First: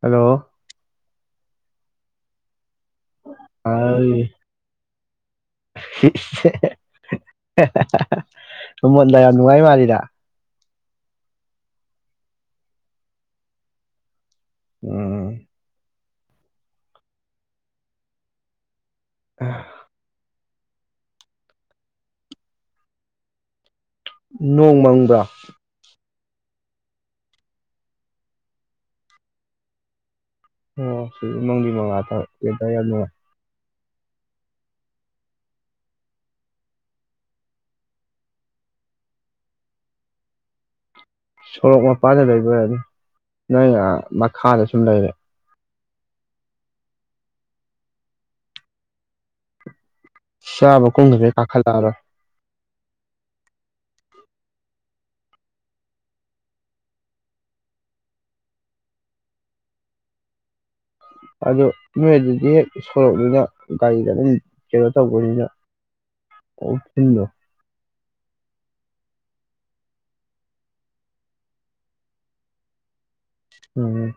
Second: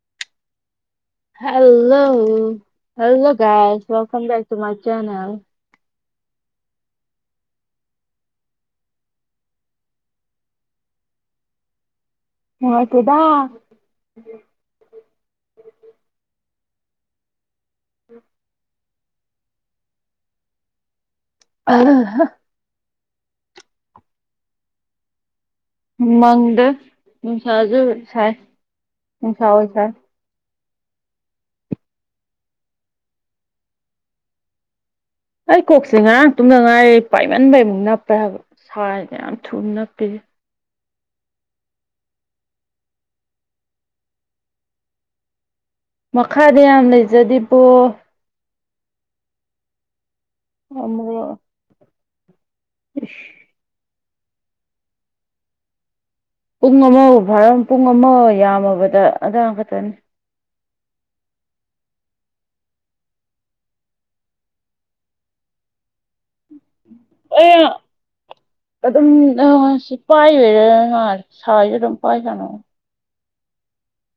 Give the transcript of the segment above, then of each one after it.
Hello hello hello guys welcome back to my channel. [unintelligible] ꯃꯣꯟꯗ ꯌꯥꯝ ꯅꯨꯡꯉꯥꯏ ꯃꯥꯜꯂꯤꯗ꯫ ꯅꯨꯡꯉꯥꯏꯇꯦꯗꯥ ꯎꯝ [inaudible] ꯑꯥ ꯑꯍ ꯍꯥ ꯅꯣꯡ ꯃꯪꯕ꯭ꯔꯥ ꯃꯪꯗꯦ ꯅꯨꯡꯁꯥꯖꯨ ꯁꯥꯏ ꯅꯨꯡꯁꯥ ꯑꯣꯏ ꯁꯥꯏ ꯑꯣ ꯁꯤꯗ ꯃꯪꯂꯤ ꯃꯪꯂꯥ ꯇꯧꯏ ꯋꯦꯗꯥꯔ ꯌꯥꯝ ꯅꯨꯡꯉꯥꯏ ꯑꯩ ꯀꯣꯛꯁꯦ ꯉꯔꯥꯡ ꯇꯨꯝꯗ ꯉꯥꯏꯔ ꯄꯥꯏꯃꯟꯕꯩꯃꯨꯛ ꯅꯞꯄꯦ ꯍꯥꯏꯕ ꯁꯥꯏꯁꯤ ꯌꯥꯝ ꯊꯨꯅ ꯅꯞꯄꯤꯁꯤ ꯁꯣꯔꯣꯛ ꯃꯄꯥꯥꯟꯗ ꯂꯩꯕꯩ ꯑꯣꯏꯔꯝꯅꯤ ꯅꯪꯅ ꯃꯈꯥꯗ ꯁꯨꯝ ꯂꯩꯔꯦ ꯃꯈꯥꯗ ꯌꯥꯝ ꯂꯩꯖꯗꯦꯕꯣ ꯆꯥꯕ ꯀꯨꯝꯒꯤꯗꯩ ꯀꯥꯈꯠꯂꯛꯑꯔꯣꯢ ꯏꯁ ꯄꯨꯡ ꯑꯃꯕꯨ ꯐꯥꯔꯝ ꯄꯨꯡ ꯑꯃ ꯌꯥꯝꯃꯕꯗ ꯑꯗꯥꯏꯃꯨꯛ ꯈꯥꯛꯇꯅꯤ ꯑꯗꯨ ꯅꯣꯏ ꯑꯗꯨꯗꯤ ꯍꯦꯛ ꯁꯣꯔꯣꯛꯅꯤꯅ ꯒꯥꯔꯤꯗ ꯑꯗꯨꯝ ꯀꯩꯅꯣ ꯇꯧꯕꯅꯤꯅ ꯎꯐꯨꯟꯗꯣ ꯑꯩꯌꯥ ꯑꯗꯨꯝ ꯑꯥ ꯁꯤ ꯄꯥꯏ ꯂꯩꯔꯦꯅ ꯁꯥꯏꯁꯤ ꯑꯗꯨꯝ ꯄꯥꯏ ꯁꯥꯟꯅꯕ ꯎꯝ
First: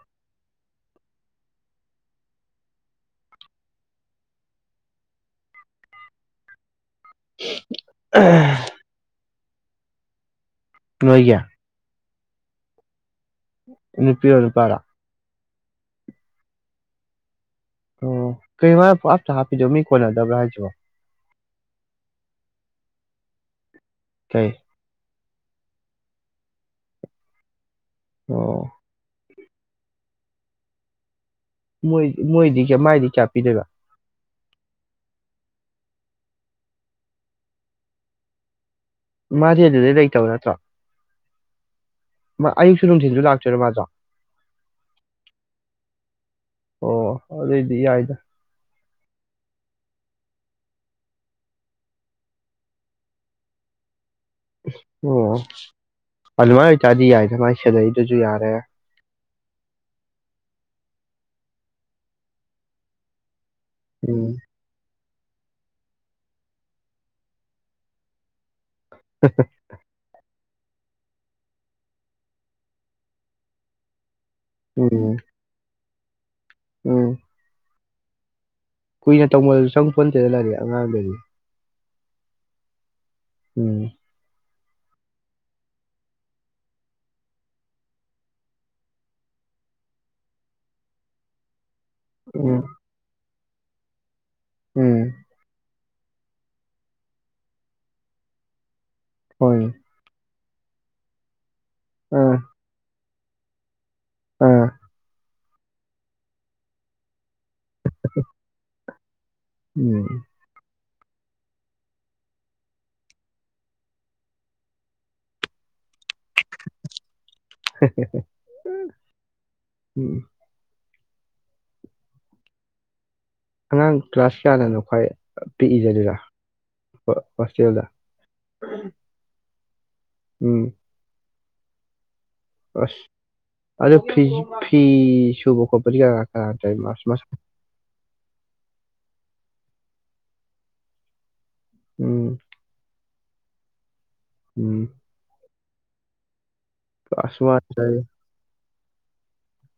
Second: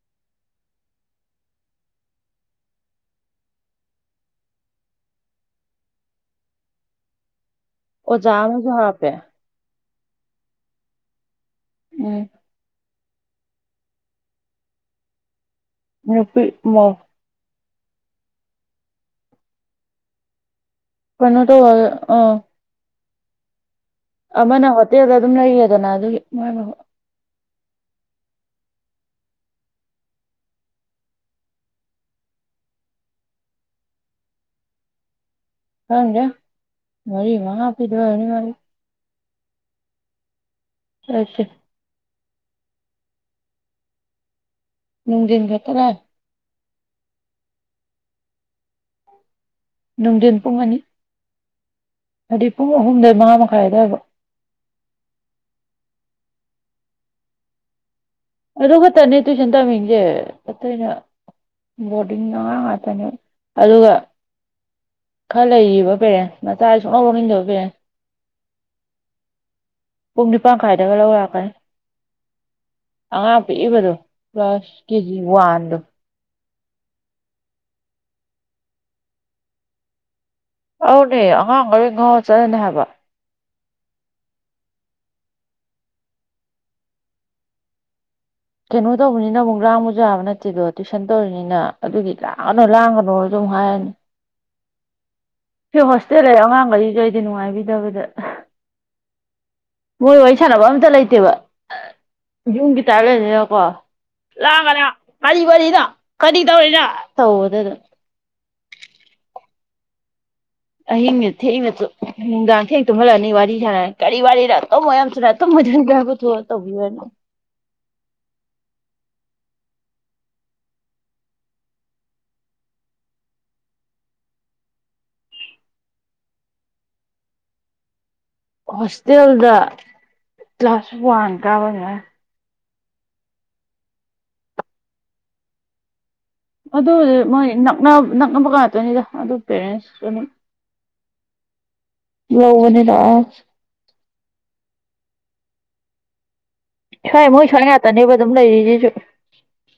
ꯑꯣꯖꯥ ꯑꯝꯖꯨ ꯍꯥꯞꯄꯦ꯫ ꯅꯣꯏꯒꯤ꯫ ꯎꯝ ꯅꯨꯄꯤꯔꯣ ꯅꯨꯄꯥꯔꯣ꯫ ꯅꯨꯄꯤ ꯃꯧ꯫ ꯑꯣ ꯀꯩꯅꫭ ꯃꯥꯅ ꯄꯨꯡꯍꯥꯞꯇ ꯍꯥꯞꯄꯤꯗꯣ ꯃꯤ ꯀꯣꯟꯅꯗꯕ꯭ꯔꯥ ꯍꯥꯏꯁꯤꯕꯣ꯫ ꯀꯟꯅꯇꯣ ꯑꯗꫭ ꯑ꯫ ꯀꯩ ꯑꯃꯅ ꯍꯣꯇꯦꯜꯗ ꯑꯗꯨꯝ ꯂꯩꯔꯦꯗꯅ ꯑꯗꯨꯒꯤ ꯃꯥꯏ ꯃꯍꯨꯠ꯫ ꯑꯣ꯫ ꯃꯣꯏ ꯃꯣꯏꯗꯤ ꯀꯌꯥ ꯃꯥꯏꯗꯤ ꯀꯌꯥ ꯄꯤꯗꯣꯏꯕ꯫ ꯈꯪꯗꯦ ꯃꯔꯤ ꯃꯉꯥ ꯄꯤꯗꯣꯏ ꯑꯣꯏꯔꯝꯅꯤ ꯃꯥꯒꯤ꯫ ꯃꯥꯗꯤ ꯑꯗꯨꯗ ꯂꯩꯇꯕ ꯅꯠꯇ꯭ꯔꯣ꯫ ꯂꯩꯇꯦ꯫ ꯃꯥ ꯑꯌꯨꯛꯁꯨ ꯅꯨꯡꯊꯤꯟꯁꯨ ꯂꯥꯛꯇꯣꯏꯔꯣ ꯃꯥꯖꯨ꯫ ꯅꯨꯡꯗꯤꯟ ꯈꯠꯇ ꯂꯥꯏ꯫ ꯑꯣ ꯑꯗꯨꯏꯗꯤ ꯌꯥꯏꯗ꯫ ꯅꯨꯡꯗꯤꯟ ꯄꯨꯡ ꯑꯅꯤ꯫ ꯍꯥꯏꯗꯤ ꯄꯨꯡ ꯑꯍꯨꯝꯗꯩ ꯃꯉꯥ ꯃꯈꯥꯏ ꯑꯗꯨꯋꯥꯏꯕꯧ꯫ ꯑꯣ ꯑꯗꯨꯃꯥꯏꯅ ꯑꯣꯏꯇꯥꯔꯗꯤ ꯌꯥꯏꯗ ꯃꯥꯏ ꯁꯦꯂꯔꯤꯗꯨꯁꯨ ꯌꯥꯔꯦ꯫ ꯑꯗꯨ ꯈꯛꯇꯅꯦ ꯇꯨꯏꯁꯟ ꯇꯝꯃꯤꯁꯦ ꯑꯇꯩꯅ ꯕꯣꯔꯗꯤꯡ ꯑꯉꯥꯡ ꯉꯥꯛꯇꯅꯦ꯫ ꯑꯗꯨꯒ ꯎꯝ ꯈꯔ ꯂꯩꯔꯤꯕ ꯄꯦꯔꯦꯟ ꯃꯆꯥ ꯁꯨꯡꯂꯧ ꯂꯧꯅꯤꯡꯗꯕ ꯄꯦꯔꯦꯟꯁ꯫ [unintelligible] ꯄꯨꯡ ꯅꯤꯄꯥꯟ ꯈꯥꯏꯗꯒ ꯂꯧꯂꯥꯛꯀꯅꯤ꯫ ꯑꯉꯥꯡ ꯄꯤꯛꯏꯕꯗꯨ ꯀ꯭ꯂꯥꯁ ꯀꯦꯖꯤ ꯎꯝ ꯋꯥꯟꯗꯣ꯫ ꯎꯝ ꯀꯨꯏꯅ ꯇꯧꯃꯜꯖꯨ ꯆꯪꯄꯣꯟꯇꯦꯗ ꯂꯥꯏꯔꯤꯛ꯫ ꯑꯉꯥꯡꯗꯗꯤ ꯑꯧꯅꯦ ꯑꯉꯥꯡ ꯒꯩ ꯉꯥꯎ ꯆꯠꯂꯅꯤ ꯍꯥꯏꯕ꯫ ꯎꯝ ꯀꯩꯅꯣ ꯇꯧꯕꯅꯤꯅ ꯑꯃꯨꯛ ꯂꯥꯡꯕꯁꯨ ꯌꯥꯕ ꯅꯠꯇꯦꯗꯣ ꯇꯨꯏꯁꯟ ꯇꯧꯔꯤꯅꯤꯅ ꯑꯗꯨꯒꯤ ꯎꯝ ꯂꯥꯡꯅ ꯂꯥꯡꯉꯅꯣ ꯗꯨꯝ ꯍꯥꯏꯔꯅꯤ꯫ ꯎꯝ ꯁꯤ ꯍꯣꯁꯇꯦꯜ ꯂꯩ ꯑꯉꯥꯡꯒꯩꯁꯤꯖꯨ ꯑꯩꯗꯤ ꯅꯨꯡꯉꯥꯏꯕꯤꯗꯕꯗ꯫ ꯍꯣꯏ꯫ ꯃꯣꯏ ꯋꯥꯔꯤ ꯁꯥꯟꯅꯕ ꯑꯝꯇ ꯂꯩꯇꯦꯕ꯫ ꯑꯥ꯫ ꯌꯨꯝꯒꯤ ꯇꯥꯏ ꯂꯩꯕꯅꯤꯅꯀꯣ꯫ ꯑꯥ ꯂꯥꯡꯒꯅꯣ ꯀꯔꯤ ꯋꯥꯔꯤꯅꯣ ꯀꯔꯤ ꯇꯧꯔꯤꯅꯣ ꯇꯧꯕꯗꯨꯗ꯫ ꯎꯝ ꯑꯍꯤꯡ ꯅꯦ ꯊꯦꯡꯅ ꯇꯨ ꯅꯨꯡꯗꯥꯡ ꯊꯦꯡ ꯇꯨꯝꯍꯜꯂꯅꯤ ꯋꯥꯔꯤ ꯁꯥꯔꯛꯑꯅꯤ ꯀꯔꯤ ꯋꯥꯔꯤꯔ ꯇꯨꯝꯃꯨ ꯌꯥꯝ ꯊꯨꯅ ꯇꯨꯝꯃꯨ [inaudible] ꯆꫭ [unintelligible] [unintelligible] ꯑꯉꯥꯡ ꯀ꯭ꯂꯥꯁ ꯀꯌꯥꯗꯅꯣ ꯈ꯭ꯋꯥꯏ ꯄꯤꯛꯏꯖꯦ ꯑꯗꯨꯗ ꯍꯣꯁꯇꯦꯜꯗ꯫ ꯍꯣꯁꯇꯦꯜꯗ ꯎꯝ ꯀ꯭ꯂꯥꯁ ꯋꯥꯟ ꯀꯥꯕ ꯉꯥꯡ꯫ ꯑꯁ ꯑꯗꯨ ꯐꯤ ꯐꯤ ꯁꯨꯕ ꯈꯣꯠꯄꯗꯤ ꯌꯥ ꯑꯗꯨꯕꯨꯗꯤ ꯃꯣꯏ ꯅꯛꯅꯥ ꯅꯛꯅꯕ ꯉꯥꯛꯇꯅꯤꯗ ꯑꯗꯨ ꯄꯦꯔꯦꯟꯁ ꯀꯥ ꯃꯣꯏ꯫ ꯎꯝ [unintelligible] ꯎꯝ ꯁ꯭ꯋꯥꯏ ꯑꯁ ꯃꯣꯏ ꯃꯥ ꯁ꯭ꯋꯥꯏ ꯉꯥꯛꯇꯅꯦꯕ ꯑꯗꯨꯝ ꯂꯩꯔꯤꯁꯤꯁꯨ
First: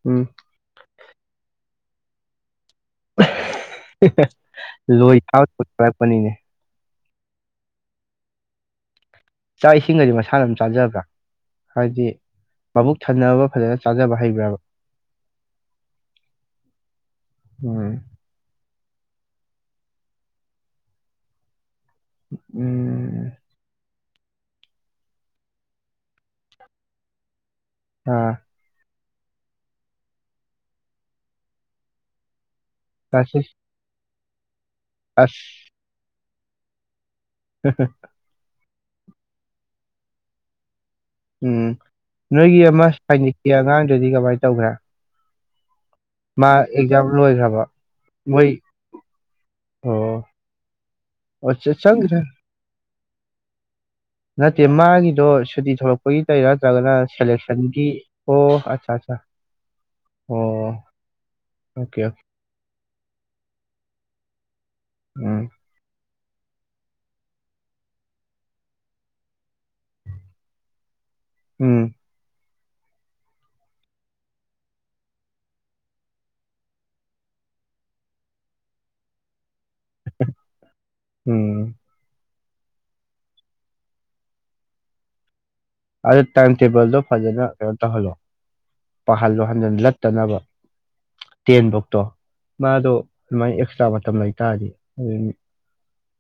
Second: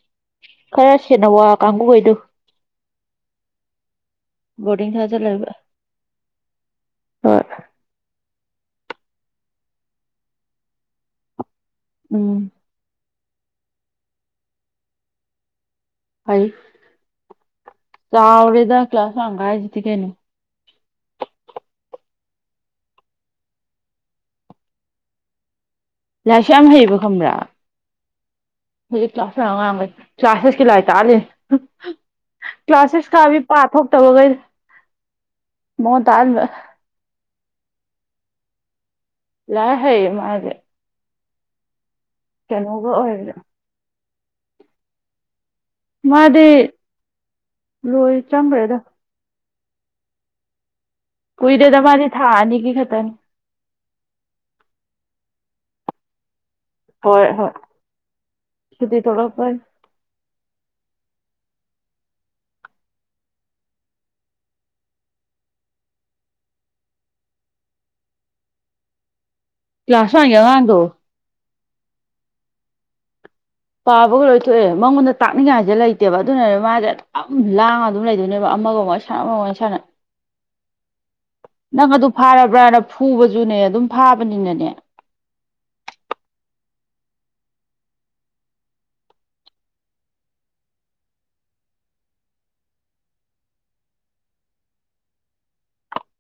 ꯎꯝ ꯈꯔ ꯁꯦꯟꯅꯥ ꯋꯥ ꯀꯥꯡꯕꯨꯈꯩꯗꯨ ꯑꯥ ꯍꯥ ꯍꯥ ꯕꯣꯔꯗꯤꯡ ꯂꯣꯏ ꯊꯥꯖꯤꯜꯂꯕ [unintelligible] ꯄꯅꯤꯅꯦ ꯍꯣꯏ ꯆꯥꯛ ꯏꯁꯤꯡꯒꯗꯤ ꯃꯁꯥꯅ ꯑꯗꯨꯝ ꯆꯥꯖꯕ꯭ꯔꯥ ꯍꯥꯏꯗꯤ ꯎꯝ ꯃꯥꯕꯨꯛ ꯊꯟꯅꯕ ꯐꯖꯅ ꯆꯥꯖꯕ ꯍꯩꯕ꯭ꯔꯥꯕ ꯍꯩ ꯎꯝ ꯆꯥꯎꯔꯦꯗ ꯀ꯭ꯂꯥꯁ ꯋꯥꯟ ꯀꯥꯔꯤꯁꯤꯗꯤ ꯀꯩꯅꯣ ꯎꯝ ꯂꯥꯏꯔꯤꯛꯁꯨ ꯌꯥꯝ ꯍꯩꯌꯦꯕ ꯈꯪꯕ꯭ꯔꯥ ꯑꯥ ꯍꯧꯖꯤꯛ ꯀ꯭ꯂꯥꯁ ꯋꯥꯟ ꯑꯉꯥꯡ ꯑꯃ ꯂꯩ ꯀ꯭ꯂꯥꯁ ꯁꯤꯛꯁꯀꯤ ꯂꯥꯏꯔꯤꯛ ꯇꯥꯛꯍꯜꯂꯤ ꯀ꯭ꯂꯥꯁ ꯁꯤꯛꯁ ꯀꯥꯕꯤ ꯄꯥ ꯊꯣꯛꯇꯕꯈꯩꯗ ꯑꯥꯁ ꯃꯉꯣꯟ ꯇꯥꯛꯍꯟꯕꯥ ꯍꯥ ꯍꯥ ꯂꯥꯏꯔꯤꯛ ꯍꯩꯌꯦ ꯃꯥꯗꯤ ꯎꯝ ꯅꯣꯏꯒꯤ ꯑꯃꯥ ꯀꯩꯅꯣꯒ ꯑꯣꯏꯕꯗ ꯁꯥꯏꯅꯤꯛꯀꯤ ꯑꯉꯥꯡꯗꯨꯗꯤ ꯀꯃꯥꯏꯅ ꯇꯧꯒ꯭ꯔꯦ ꯃꯥꯗꯤ ꯃꯥ ꯑꯦꯛꯖꯥꯝ ꯂꯣꯏꯈ꯭ꯔꯕ ꯂꯣꯏ ꯃꯣꯏ ꯆꯪꯈ꯭ꯔꯦꯗ ꯑꯣ ꯑꯣ ꯀꯨꯏꯗꯦꯗ ꯆ- ꯃꯥꯗꯤ ꯆꯪꯈ꯭ꯔꯦ ꯊꯥ ꯑꯅꯤꯒꯤ ꯈꯛꯇꯅꯤ ꯅꯠꯇꯦ ꯃꯥꯒꯤꯗꯣ ꯁꯨꯇꯤ ꯊꯣꯛꯂꯛ ꯒꯤ ꯇꯧꯔꯤꯔꯥ ꯅꯠꯇꯔꯒꯅ ꯍꯣꯏ ꯍꯣꯏ ꯁꯦꯂꯦꯛꯁꯟꯒꯤ ꯑꯣ ꯑꯆꯥ ꯁꯨꯇꯤ ꯑꯆꯥ ꯊꯣꯛꯂꯛꯄꯩ ꯑꯣ ꯑꯣꯀꯦ ꯑꯣꯀ ꯎꯝ ꯀ꯭ꯂꯥꯁ ꯋꯥꯟꯒꯤ ꯑꯉꯥꯡꯗꯣ ꯎꯝ ꯄꯥꯕꯒ ꯂꯣꯏ ꯊꯣꯛꯑꯦ ꯃꯉꯣꯟꯗ ꯇꯥꯛꯅꯤꯡꯉꯥꯏꯁꯦ ꯂꯩꯇꯦꯕ ꯑꯗꯨꯅꯅꯦ ꯃꯥꯁꯦ ꯑꯗꯨꯝ ꯂꯥꯡꯉ ꯑꯗꯨꯝ ꯂꯩꯗꯣꯏꯅꯦꯕ ꯑꯃꯒ ꯑꯃꯨꯛ ꯋꯥꯔꯤ ꯁꯥꯟ ꯑꯃꯒꯥ ꯋꯥꯔꯤ ꯁꯥꯟꯅꯥ ꯎꯨꯝ ꯅꯪ ꯑꯗꯨ ꯐꯥꯔꯕ꯭ꯔꯥꯅ ꯐꯨꯕꯁꯨꯅꯦ ꯑꯗꯨꯝ ꯐꯥꯕꯅꯤꯅꯅꯦ ꯑꯗꯨ ꯇꯥꯏꯝ ꯇꯦꯕꯜꯗꯣ ꯐꯖꯅ ꯀꯩꯅꯣ ꯇꯧꯍꯜꯂꯣ ꯄꯥꯍꯜꯂꯣ ꯍꯟꯖꯤꯟ ꯂꯠꯇꯅꯕ ꯇꯦꯟꯚꯣꯛꯇꯣ ꯃꯥꯗꯣ ꯑꯗꯨꯃꯥꯏꯅ ꯑꯦꯛꯁꯇ꯭ꯔꯥ ꯃꯇꯝ ꯂꯩꯇꯥꯥꯔꯗꯤ ꯑꯗꯨꯝ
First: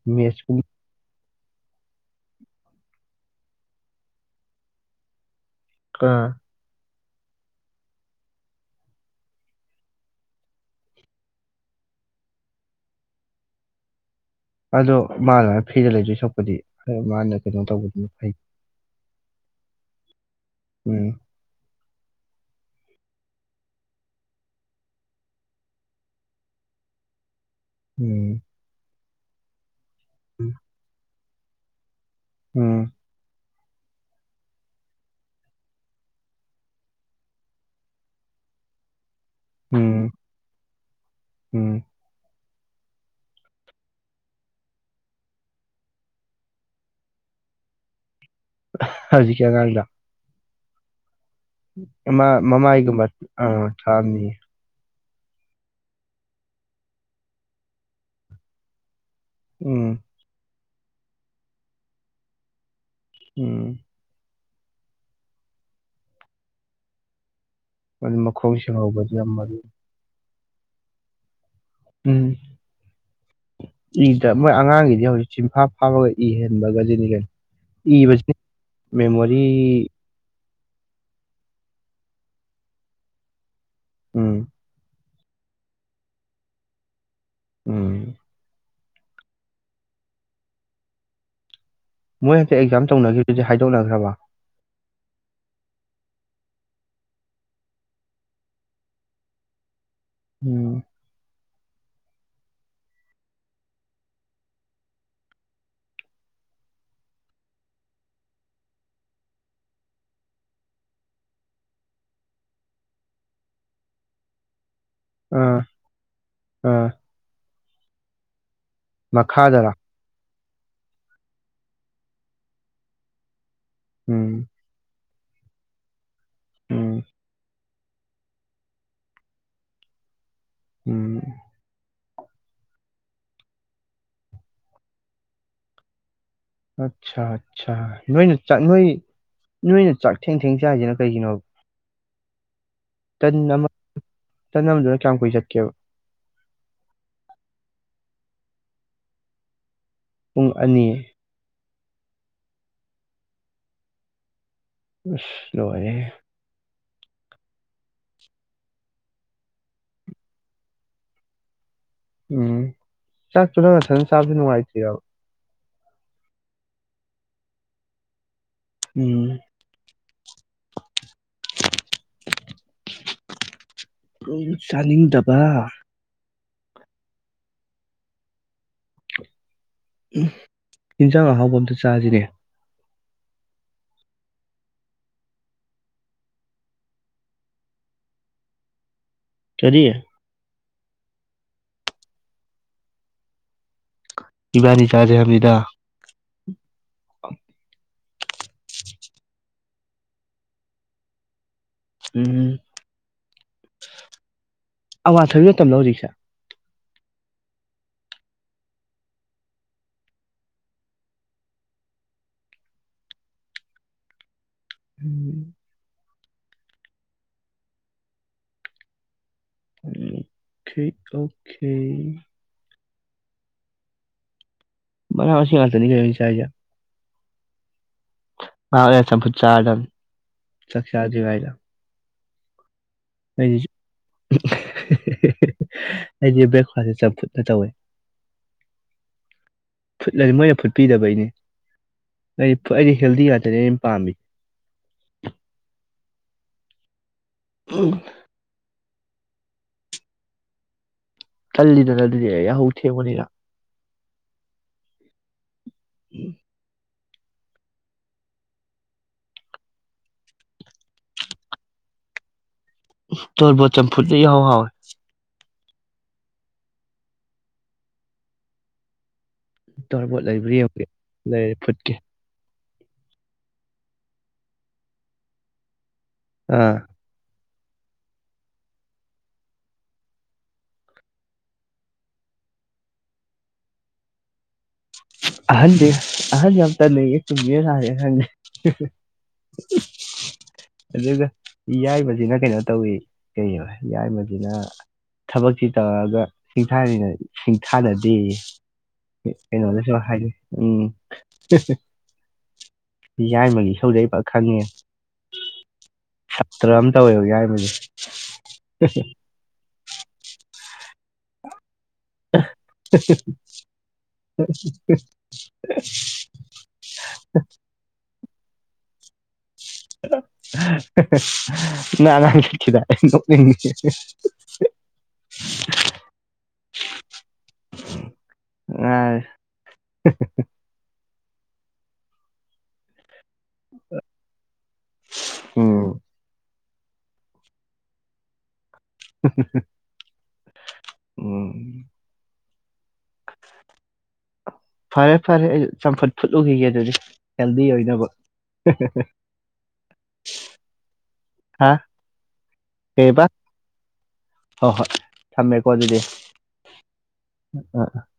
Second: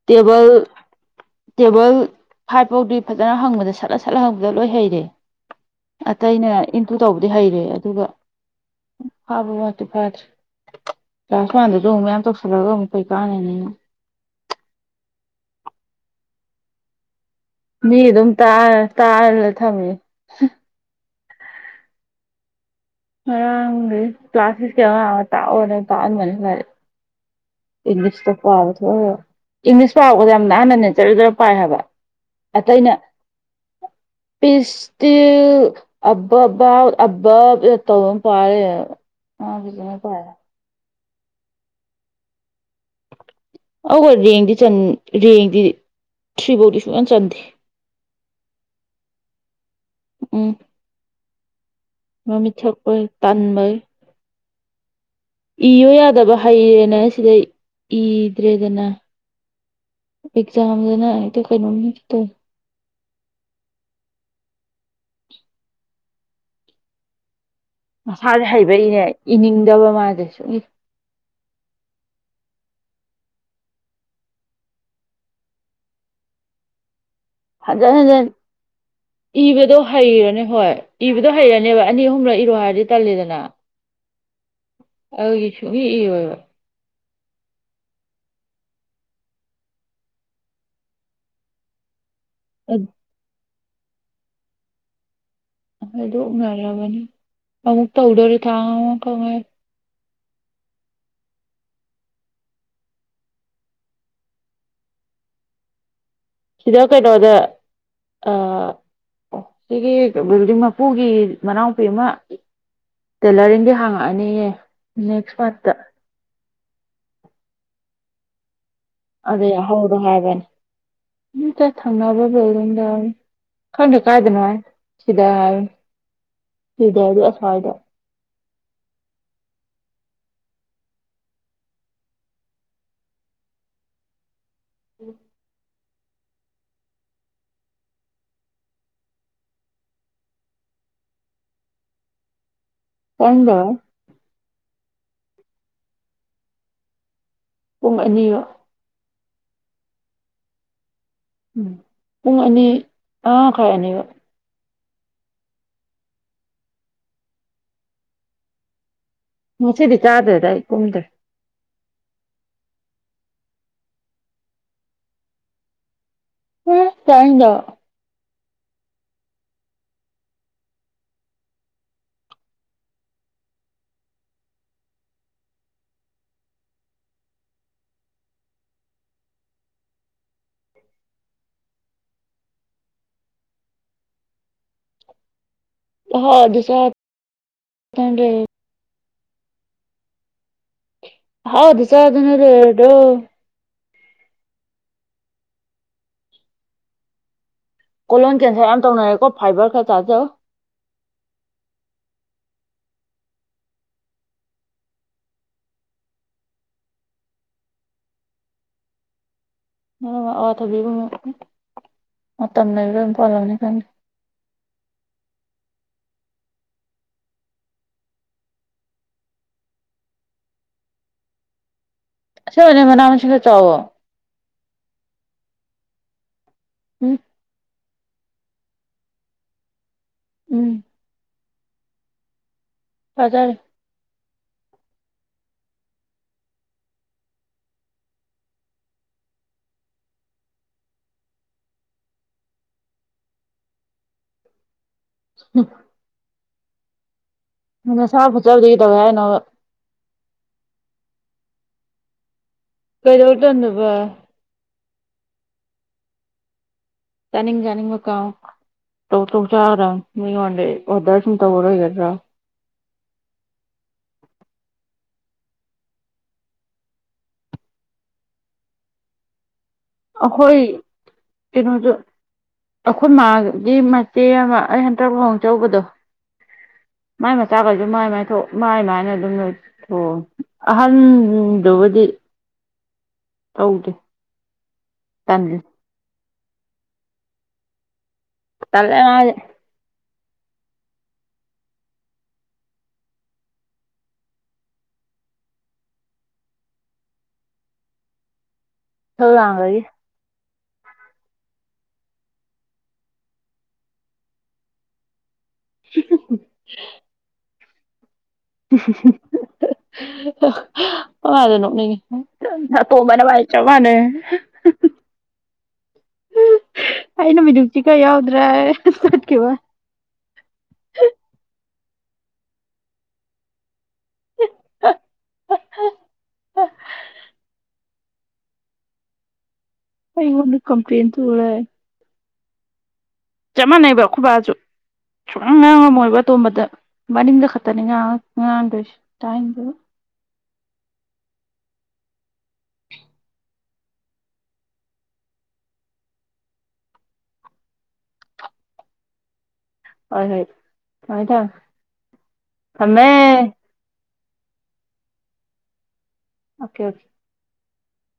ꯇꯦꯕꯜ ꯇꯦꯕꯜ ꯐꯥꯏꯚ ꯐꯥꯎꯗꯤ ꯐꯖꯅ ꯍꯪꯕꯗ ꯁꯠꯂꯥ ꯁꯠꯂꯥ ꯍꯪꯕꯗ ꯂꯣꯏ ꯍꯩꯔꯦ ꯑꯇꯩꯅ ꯏꯟꯇꯨ ꯇꯧꯕꯗꯤ ꯍꯩꯔꯦ ꯑꯗꯨꯒ ꯐꯥꯕ ꯋꯥꯠꯇꯤ ꯐꯥꯗ꯭ꯔꯤ ꯀ꯭ꯂꯥꯁ ꯋꯥꯟꯗꯁꯨ ꯑꯃꯨꯛ ꯃꯌꯥꯝ ꯇꯧꯁꯜꯂꯒ ꯑꯃꯨꯛ ꯀꯩ ꯀꯥꯟꯅꯅꯤꯅ ꯑꯗꯣ ꯃꯥ ꯑꯗꯨꯃꯥꯏꯅꯥ ꯐ꯭ꯔꯤꯗ ꯂꯩꯗꯣꯏ ꯁꯔꯨꯛꯄꯨꯗꯤ [unintelligible] ꯃꯤ ꯑꯗꯨꯝ ꯐꯩ ꯇꯥ ꯇꯥꯔꯂ ꯊꯝꯃꯦ ꯎꯝ ꯉꯔꯥꯡꯗꯒꯤ ꯀ꯭ꯂꯥꯁ ꯁꯤꯛꯀꯤ ꯑꯉꯥꯡ ꯑꯃ ꯇꯥꯛꯑꯣꯅ ꯇꯥꯛꯍꯟꯕꯅꯤ ꯂꯥꯏꯔꯤꯛ ꯏꯪꯂꯤꯁꯇꯣ ꯎꯝ ꯄꯥꯕ ꯊꯣꯛꯑꯦꯕ ꯏꯪꯂꯤꯁ ꯄꯥꯕ ꯌꯥꯝ ꯂꯥꯏꯅꯅꯦ ꯖꯥꯔꯥ ꯖꯥꯔꯥ ꯄꯥꯏ ꯍꯥꯏꯕ ꯎꯝ ꯑꯇꯩꯅ ꯢꯁ ꯏꯁꯇꯤꯜ [unintelligible] [unintelligible] [unintelligible] ꯇꯧꯕ ꯑꯃ ꯄꯥ ꯂꯩꯔꯦ ꯎꯝ [unintelligible] ꯎꯝ ꯑ ꯍꯣꯢ ꯔꯦꯡꯗꯤ ꯔꯦꯡꯗꯤ ꯊ꯭ꯔꯤꯐꯧꯗꯤ ꯁꯨꯡꯆꯥꯟ ꯆꯥꯟꯗꯦ ꯍꯧꯖꯤꯛꯀꯤ ꯑꯉꯥꯡꯗꯣ ꯎꯝ ꯑꯃ ꯃꯃꯤꯠ ꯊꯛꯄꯩ ꯃꯃꯥꯏꯒꯨꯝꯕ ꯑꯥ ꯇꯟꯕꯩ ꯊꯥꯝꯅꯤꯌꯦ ꯏꯌꯣ ꯌꯥꯗꯕ ꯍꯩꯔꯦꯅ ꯁꯤꯗꯩ ꯏꯗ꯭ꯔꯦꯗꯅ ꯎꯝ ꯑꯦꯛꯖꯥꯝꯗꯅ ꯍꯦꯛꯇ ꯀꯩꯅꯣꯝ ꯇꯧꯕ ꯎꯝ ꯑꯗꯨ ꯃꯁꯥꯥꯁꯦ ꯃꯈꯣꯡ ꯍꯩꯕꯩꯅꯦ ꯁꯦꯡꯍꯧꯕꯗꯤ ꯌꯥꯝ ꯃꯔꯨ ꯏꯅꯤꯡꯗꯕ ꯃꯥꯁꯦ ꯁꯨꯡꯢ ꯎꯝ ꯏꯗ ꯃꯣꯏ ꯑꯉꯥꯡꯒꯤꯗꯤ ꯍꯧꯖꯤꯛ ꯁꯤꯟꯐꯥ ꯐꯥꯔꯒ ꯢꯍꯦꯟꯕꯒꯁꯤꯅꯤ ꯀꯩꯅꯣ ꯍꯟꯖꯟ ꯍꯟꯖꯟ ꯏꯕꯁꯤ ꯃꯦꯃꯣꯔꯤ ꯏꯕꯗꯣ ꯍꯩꯔꯅꯤ ꯍꯣꯏ ꯏꯕꯗꯣ ꯍꯩꯔꯅꯦꯕ ꯑꯅꯤ ꯑꯍꯨꯝꯂꯛ ꯏꯔꯣ ꯍꯥꯏꯔꯗꯤ ꯇꯜꯂꯤꯗꯅ ꯎꯝ ꯑꯗꯨꯒꯤ ꯁꯨꯡꯢ ꯢꯔꯣꯢꯕ ꯎꯝ ꯃꯣꯏ ꯍꯥꯟꯗꯥꯛ ꯑꯦꯛꯖꯥꯝ ꯇꯧꯅꯈꯤꯕꯗꯨꯗꯤ ꯍꯥꯏꯗꯣꯛꯅꯈ꯭ꯔꯕ ꯍꯥꯏꯗꯣꯛ ꯅꯔꯕꯅꯤ ꯑꯃꯨꯛ ꯇꯧꯗꯣꯔꯦ ꯊꯥ ꯑꯃꯈꯪ ꯉꯥꯢꯔꯦ ꯎꯝ ꯁꯤꯗ ꯀꯩꯅꯣꯗ ꯑ ꯑꯣ ꯁꯤꯒꯤ ꯕꯤꯜꯗꯤꯡ ꯃꯄꯨꯒꯤ ꯃꯅꯥꯎꯄꯤ ꯑꯃ ꯇꯦꯂꯔꯤꯡꯗꯤ ꯍꯥꯡꯉꯛꯑꯅꯤꯌꯦ ꯅꯦꯛꯁ ꯑꯥ ꯃꯥꯟꯠꯇ ꯑꯥ ꯑꯗꯨꯗ ꯃꯈꯥꯗꯔꯥ ꯌꯥꯎꯍꯧꯔꯣ ꯍꯥꯏꯕꯅꯤ ꯅꯠꯇꯦ ꯊꯪꯅꯕ ꯕꯤꯜꯗꯤꯡꯗ ꯈꯪꯗꯦ ꯎꯝ ꯀꯥꯏꯗꯅꯣ ꯍꯥꯏ ꯁꯤꯗ ꯍꯥꯏ ꯎꯝ ꯁꯤꯗ ꯍꯥꯏꯗꯤ ꯑꯁꯨꯋꯥꯏꯗ ꯎꯝ ꯎꯝ ꯑꯠꯆꯥ ꯑꯠꯆꯥ ꯅꯣꯏꯅ ꯅꯣꯏ ꯅꯣꯏꯅ ꯆꯥꯛ ꯊꯦꯡ ꯊꯦꯡ ꯆꯥꯏꯁꯤꯅ ꯀꯩꯒꯤꯅꯣꯕ ꯇꯟ ꯑꯃ ꯆꯪꯗꯔꯣꯏ ꯇꯟ ꯑꯃꯗꯨꯅ ꯀꯌꯥꯝ ꯀꯨꯏ ꯆꯠꯀꯦꯕ ꯄꯨꯡ ꯑꯅꯤ ꯄꯨꯡ ꯑꯅꯤ ꯎꯝ ꯄꯨꯡ ꯑꯅꯤ ꯑꯃ ꯃꯈꯥꯏ ꯑꯅꯤꯕ ꯢꯁ ꯂꯣꯢꯔꯦꯍꯦ ꯉꯁꯤꯗꯤ ꯆꯥꯗ꯭ꯔꯦꯗ ꯑꯩ ꯀꯨꯝꯗ꯭ꯔꯦ ꯎꯝ ꯆꯥꯛꯇꯨ ꯅꯪ ꯅꯊꯥꯟ ꯆꯥꯕꯁꯨ ꯅꯨꯡꯉꯥꯏꯇ꯭ꯔꯤꯔꯥꯕ ꯎꯝ ꯆꯥꯅꯤꯡꯗꯕ ꯎꯝ ꯨꯑꯗꯨꯒꯤ ꯆꯥꯅꯤꯡꯗꯕ ꯌꯦꯟꯖꯥꯡ ꯑꯍꯥꯎꯕ ꯑꯝꯇ ꯆꯥꯁꯤꯅꯦ [unintelligible] ꯍꯥꯎ ꯁꯥꯦ [unintelligible] ꯀꯔꯤ ꯍꯥꯎꯗ ꯆ ꯑꯗꯅ ꯂꯦꯔꯗ꯭ꯔꯣ ꯏꯕꯥꯅꯤ ꯆꯥꯥꯖꯦ ꯍ꯭ꯥꯏꯝꯅꯤꯗ ꯀꯣꯂꯣꯟ ꯀꯦꯟꯁꯔ ꯌꯥꯝ ꯇꯧꯅꯔꯦꯀꯣ ꯐꯥꯏꯕꯔ ꯈꯔ ꯆꯥꯖꯎ ꯎꯝ ꯑꯋꯥꯊꯕꯤ ꯃꯇꯝ ꯂꯣ ꯍꯧꯖꯤꯛꯁꯦ ꯑꯋꯥꯊꯕꯤꯕꯨ ꯃꯇꯝ ꯂꯩꯕꯔ ꯑꯗꯨꯝ ꯄꯥꯜꯂꯝꯅꯤ ꯀꯩꯅꯣ [inaudible] [unintelligible] ꯑꯣꯀꯦ ꯑꯁꯦꯕꯅꯦ ꯃꯅꯥ ꯃꯁꯤꯡ ꯈꯔ ꯆꯥꯎꯑꯣ ꯃꯅ ꯃꯁꯤꯡ ꯉꯛꯇꯅꯤ ꯀꯩꯅꯣ ꯑꯩ ꯆꯥꯏꯖꯦ ꯎꯝ [unintelligible] ꯆꯝꯐꯨꯠ ꯆꯔꯥꯗꯝꯅꯤ ꯎꯝ ꯆꯥꯛ ꯆꯗꯔꯤꯉꯩꯗ ꯆꯥꯖꯔꯤ ꯑꯩꯗꯤ ꯑꯩꯗꯤ ꯕ꯭ꯔꯦꯛꯐꯥꯁꯁꯦ ꯆꯝꯐꯨꯠꯅ ꯇꯧꯋꯦ ꯐꯨꯠꯂꯅꯤ ꯃꯣꯏꯅ ꯐꯨꯠꯄꯤꯗꯕꯩꯅꯦ ꯑꯩ ꯑꯩꯗꯤ ꯍꯦꯜꯗꯤ ꯉꯥꯛꯇꯅꯦ ꯑꯩ ꯄꯥꯝꯃꯤ ꯎꯝ ꯎꯝ, ꯅꯁꯥ ꯐꯨꯠꯆꯕꯗꯒꯤ ꯀꯩꯗꯧꯌꯦ ꯍꯥꯏꯅꯣꯕ ꯇꯜꯂꯤꯗꯅ ꯑꯗꯨꯗꯤ ꯌꯥꯍꯧ ꯊꯦꯡꯕꯅꯤꯅ ꯀꯩꯗꯧ ꯇꯟꯗꯣꯕ [inaudible] ꯆꯅꯤꯡ ꯆꯅꯤꯡꯕ ꯀꯥꯎ ꯇꯧ ꯇꯧ ꯆꯥꯒꯗꯝꯅꯤ ꯃꯤꯉꯣꯟꯗ ꯑꯣꯗꯔ ꯁꯨꯝ ꯇꯧꯂꯩꯒꯗ꯭ꯔꯣ ꯇꯣꯔꯕꯣꯠ ꯆꯝꯐꯨꯠꯅ ꯏꯍꯥꯎ ꯍꯥꯎꯉꯤ ꯇꯣꯔꯕꯣꯠ ꯂꯩꯕ꯭ꯔꯥ ꯑꯩꯈꯣꯏ ꯌꯦꯡꯎꯒꯦ ꯂꯩꯔ ꯐꯨꯠꯀꯤ ꯑꯈꯣꯏ ꯃꯥꯒꯤ ꯃꯆꯦ ꯑꯃ ꯑꯩ ꯍꯟꯇꯛ ꯂꯨꯍꯣꯡ ꯆꯎꯕꯗꯣ ꯑꯥ ꯃꯥꯏ ꯃꯆꯥꯒꯩꯗꯣ ꯃꯥꯏ ꯃꯥꯏ ꯊꯣꯛ ꯃꯥꯏ ꯃꯏꯅ ꯑꯗꯨꯝ ꯂꯩ ꯑꯣ ꯑꯍꯟꯗꯨꯕꯨꯗꯤ ꯇꯧꯗꯦ ꯇꯜꯂꯤ ꯑꯍꯟꯗꯤ ꯑꯍꯟ ꯌꯥꯝ ꯇꯟꯂꯦꯌꯦ ꯆꯨꯝꯃꯤꯔ ꯂꯟꯂꯤꯔ ꯈꯪꯗꯦ ꯇꯟꯂꯦ [unintelligible] ꯑꯗꯨꯒ ꯌꯥꯏꯃꯖꯤꯅ ꯀꯩꯅꯣ ꯇꯧꯋꯦ ꯀꯩꯕ ꯌꯥꯏꯃꯖꯤꯅ ꯊꯕꯛꯇꯤ ꯇꯧꯔꯒ ꯁꯤꯡꯊꯥꯅꯤꯡꯅ ꯁꯤꯡꯊꯥꯅꯗꯦꯌꯦ ꯏꯁꯧ ꯂꯥꯡꯕꯒꯤ ꯀꯩꯅꯣꯗꯁꯨ ꯍꯥꯏꯒꯦ ꯎꯝ ꯌꯥꯏꯃꯒꯤ ꯏꯁꯧꯖꯦ ꯑꯩ ꯐ ꯈꯡꯉꯦꯍꯦ ꯁꯥꯇ꯭ꯔ ꯑꯃ ꯇꯧꯋꯦꯕ ꯌꯥꯏꯃꯖꯦ ꯅꯣꯛꯅꯤꯡꯉꯤ ꯑꯇꯣꯝꯕ ꯅꯕꯅꯤ ꯆꯞ ꯃꯟꯅꯔꯦ ꯑꯩꯅ ꯃꯤꯅꯨꯡꯁꯤ ꯈꯥ ꯌꯥꯎꯗ꯭ꯔ ꯆꯠꯈꯤꯕꯋꯅꯦ [inaudible] ꯅꯔꯡꯈꯤꯗ ꯑꯩ ꯅꯣꯛꯅꯤꯡꯉꯤ [unintelligible] ꯉꯥꯢ ꯑꯩꯉꯣꯟꯗ ꯀꯝꯄ꯭ꯂꯦꯟ ꯇꯧ ꯂꯦ ꯆꯞ ꯃꯥꯟꯅꯩꯕ ꯑꯈꯣꯏꯕꯖꯨ ꯁꯨꯉꯥꯡ ꯎꯝ ꯉꯥꯡꯉꯝꯃꯣꯏꯕ ꯑꯇꯣꯝꯕꯗ ꯃꯅꯤꯡꯗ ꯈꯠꯇꯅꯤ ꯉꯥꯡ ꯉꯥꯡꯗꯣꯏꯁꯦ ꯍꯥ ꯍꯥ ꯍꯥ ꯇꯥꯅꯤꯡꯗꯕ ꯎꯝ [inaudible] ꯐꯔꯦ ꯐꯔꯦ ꯑꯩ ꯆꯝꯐꯨꯠ ꯐꯨꯠꯂꯨꯈꯤꯒꯦ ꯑꯗꯨꯗꯤ ꯍꯦꯜꯗꯤ ꯑꯣꯏꯅꯕ ꯍꯣꯏ ꯍꯣꯏ ꯊꯝꯃꯦ ꯍꯥ ꯊꯝꯃꯦ ꯀꯩꯍꯕ ꯍꯣꯏ ꯍꯣꯏ ꯊꯝꯃꯦꯀꯣ ꯑꯗꯨꯗꯤ ꯑꯣꯀꯦ ꯑꯣꯀꯦ [unintelligible]